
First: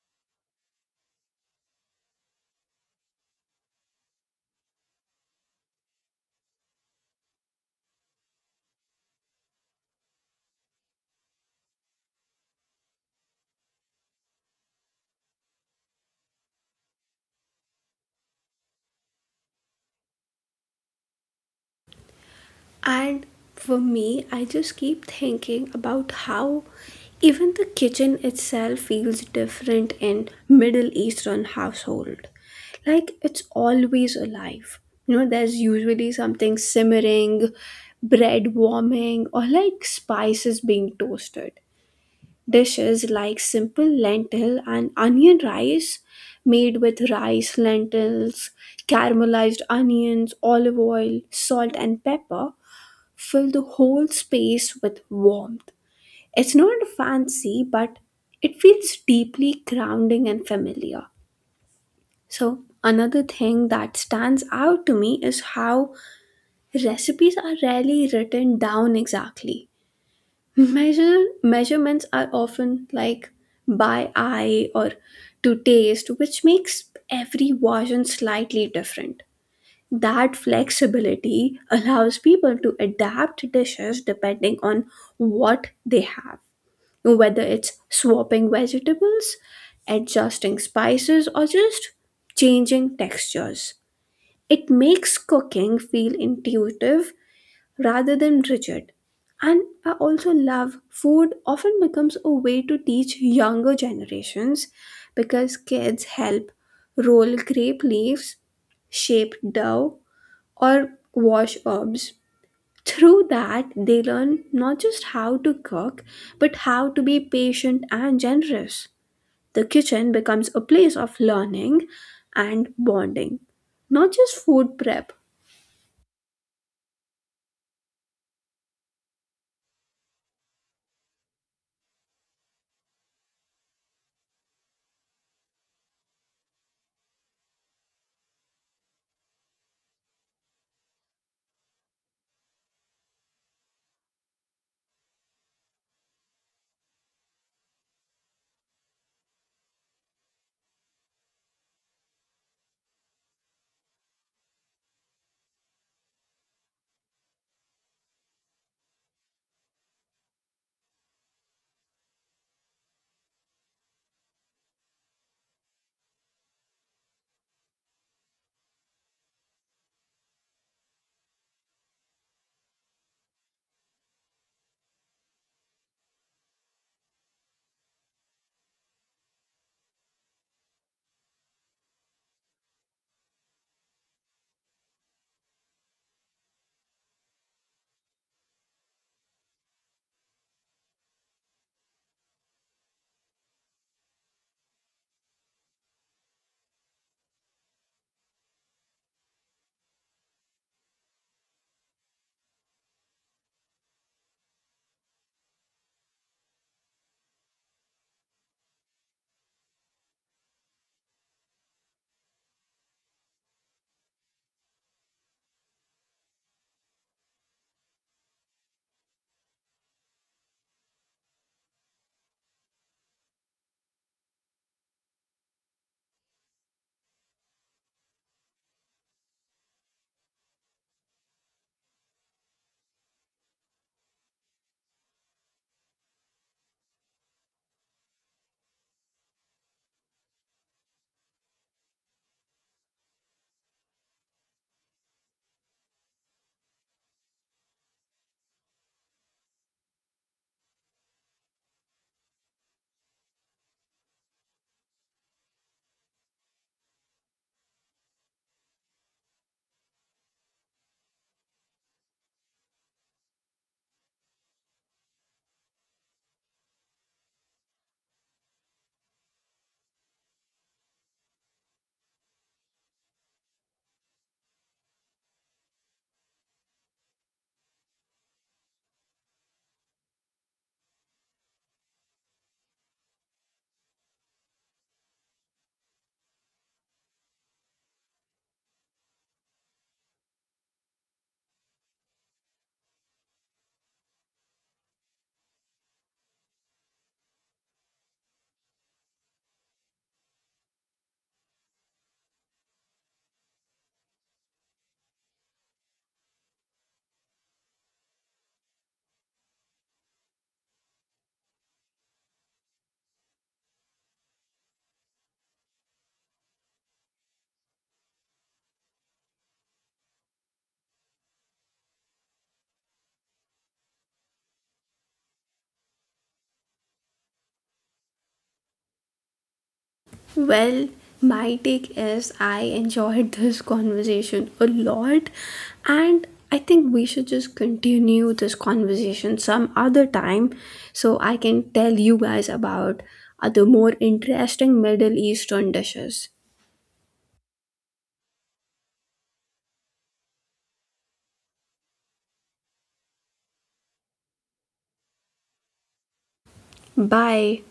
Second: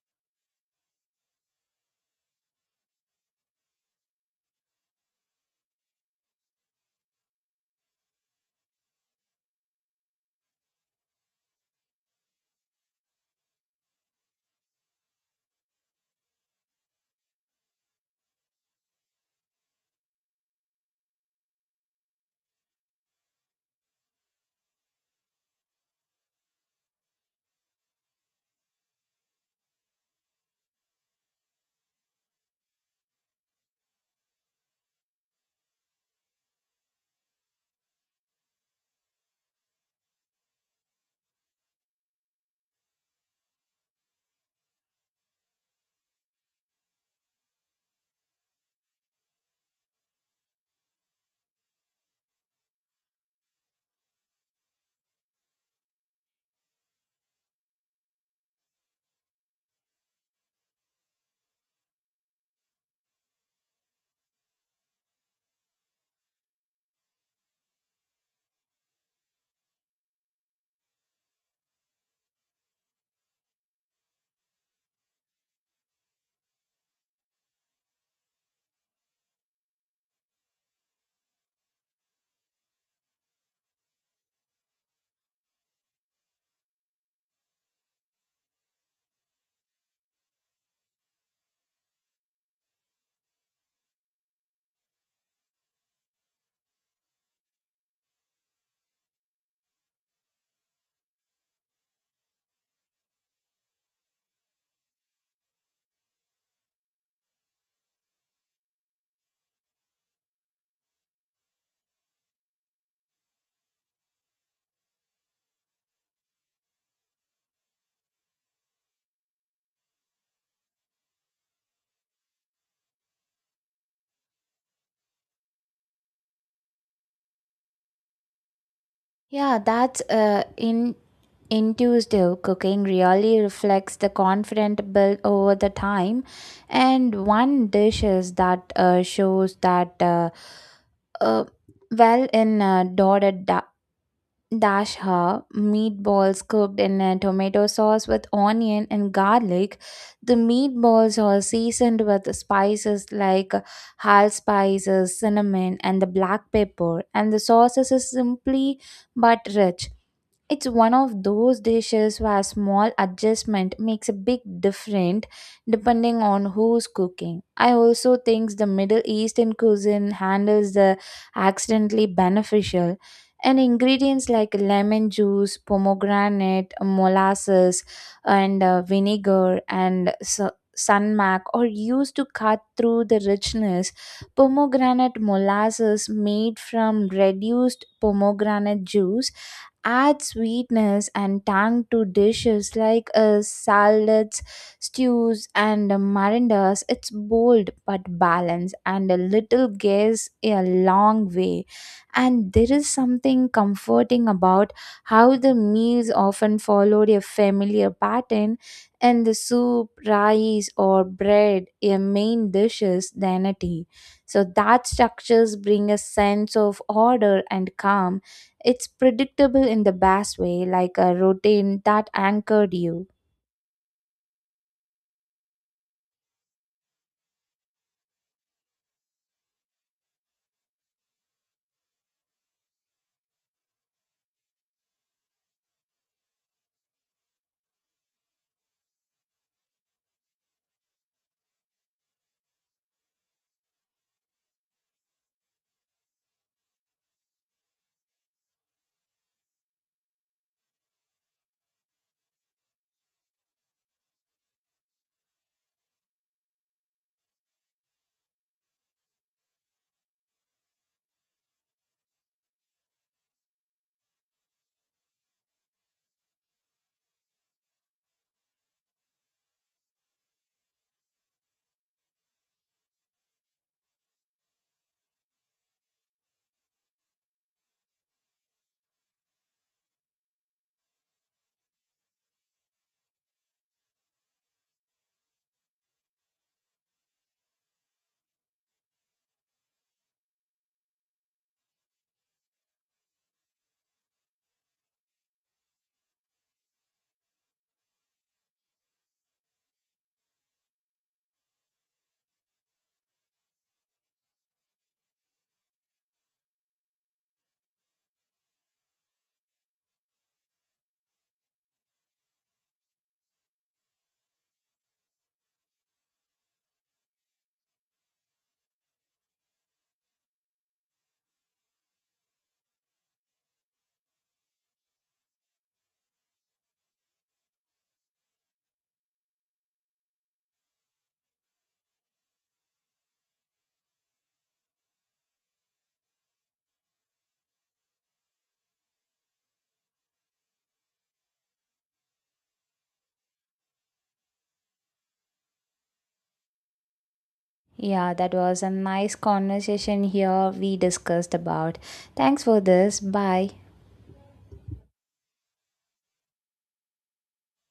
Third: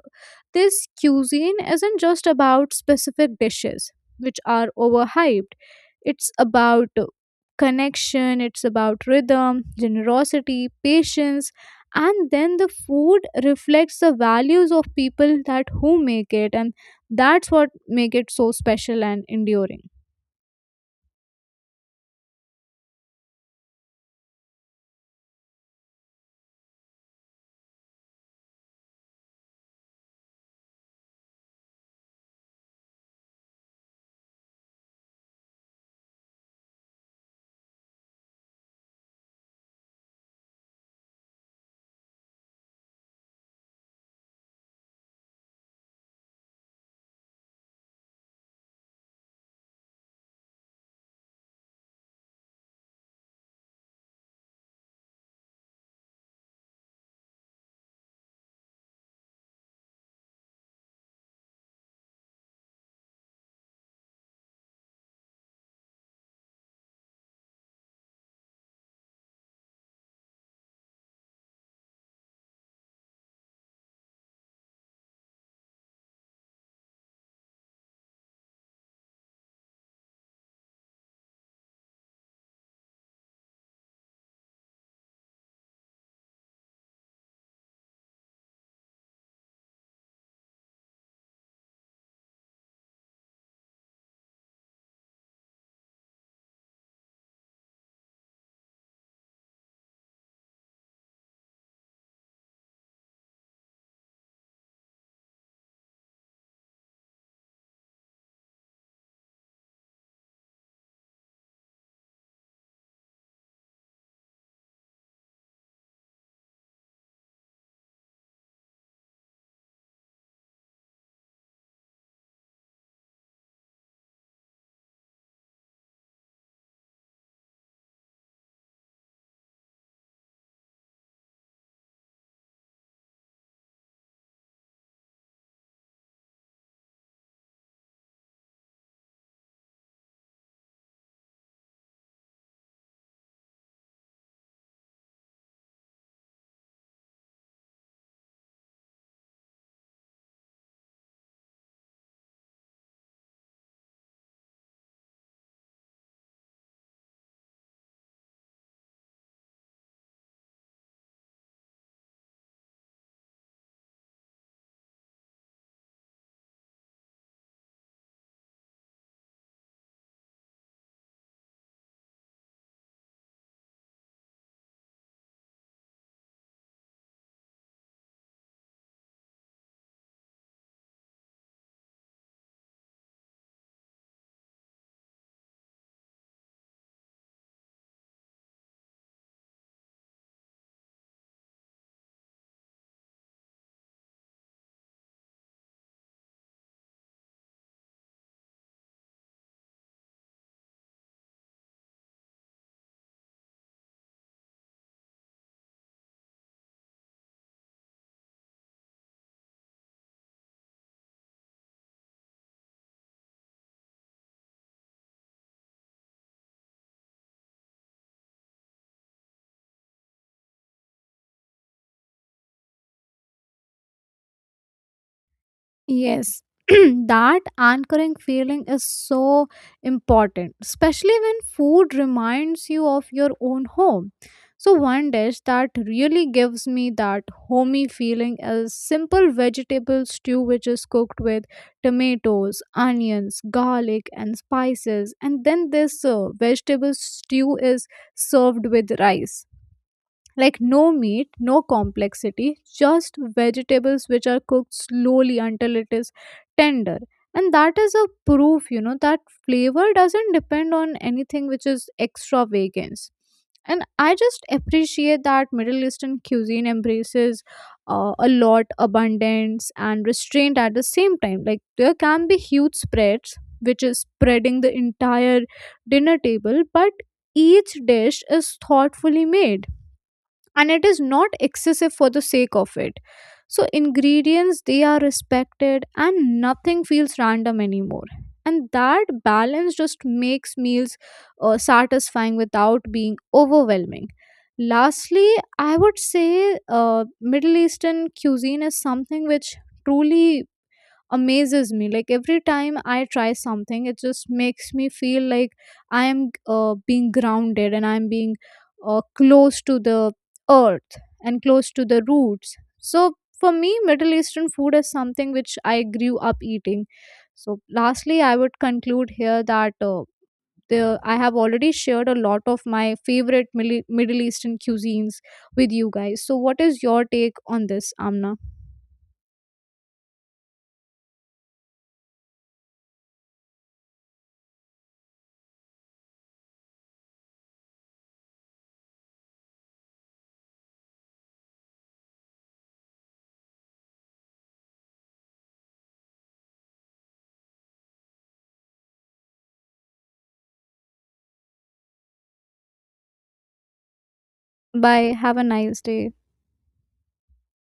Speaker 2: this cuisine isn't just about specific dishes which are overhyped. It's about connection, it's about rhythm, generosity, patience. And then the food reflects the values of people that who make it, and that's what make it so special and enduring.
Speaker 1: And for me, I just keep thinking about how even the kitchen itself feels different in Middle Eastern household. Like it's always alive. You know, there's usually something simmering, bread warming, or like spices being toasted. Dishes like simple lentil and onion rice made with rice, lentils, caramelized onions, olive oil, salt, and pepper fill the whole space with warmth. It's not fancy, but it feels deeply grounding and familiar. So, another thing that stands out to me is how recipes are rarely written down exactly. Measurements are often like by eye or to taste, which makes every version slightly different. That flexibility allows people to adapt dishes depending on what they have, whether it's swapping vegetables, adjusting spices, or just changing textures. It makes cooking feel intuitive rather than rigid. And I also love food often becomes a way to teach younger generations because kids help roll grape leaves, shape dough, or wash herbs. Through that, they learn not just how to cook, but how to be patient and generous. The kitchen becomes a place of learning and bonding, not just food prep.
Speaker 3: Yeah, that's in intuitive cooking really reflects the confidence built over the time, and one dish is that shows that uh, well in dotted Dash ha, meatballs cooked in a tomato sauce with onion and garlic. The meatballs are seasoned with spices like allspice, cinnamon, and the black pepper, and the sauce is simply but rich. It's one of those dishes where a small adjustment makes a big difference depending on who's cooking. I also think the Middle Eastern cuisine handles the accidentally beneficial, and ingredients like lemon juice, pomegranate, molasses, and vinegar and sunmac are used to cut through the richness. Pomegranate molasses made from reduced pomegranate juice add sweetness and tang to dishes like salads, stews, and marindas. It's bold but balanced, and a little goes a long way. And there is something comforting about how the meals often followed a familiar pattern, and the soup, rice, or bread, a main dishes, the entity. So that structures bring a sense of order and calm. It's predictable in the best way, like a routine that anchored you.
Speaker 2: Yes, *clears throat* that anchoring feeling is so important, especially when food reminds you of your own home. So, one dish that really gives me that homey feeling is simple vegetable stew, which is cooked with tomatoes, onions, garlic, and spices. And then this vegetable stew is served with rice. Like no meat, no complexity, just vegetables which are cooked slowly until it is tender. And that is a proof, you know, that flavor doesn't depend on anything which is extravagance. And I just appreciate that Middle Eastern cuisine embraces a lot abundance and restraint at the same time. Like there can be huge spreads, which is spreading the entire dinner table, but each dish is thoughtfully made and it is not excessive for the sake of it. So ingredients, they are respected and nothing feels random anymore, and that balance just makes meals satisfying without being overwhelming. Lastly, I would say Middle Eastern cuisine is something which truly amazes me. Like every time I try something, it just makes me feel like I am being grounded, and I'm being close to the earth and close to the roots. So for me, Middle Eastern food is something which I grew up eating. So lastly, I would conclude here that I have already shared a lot of my favorite Middle Eastern cuisines with you guys. So, what is your take on this, Amna?
Speaker 1: Well, my take is I enjoyed this conversation a lot, and I think we should just continue this conversation some other time so I can tell you guys about other more interesting Middle Eastern dishes.
Speaker 3: Yeah, that was a nice conversation here we discussed about. Thanks for this. Bye.
Speaker 2: Bye. Have a nice day.
Speaker 1: Bye.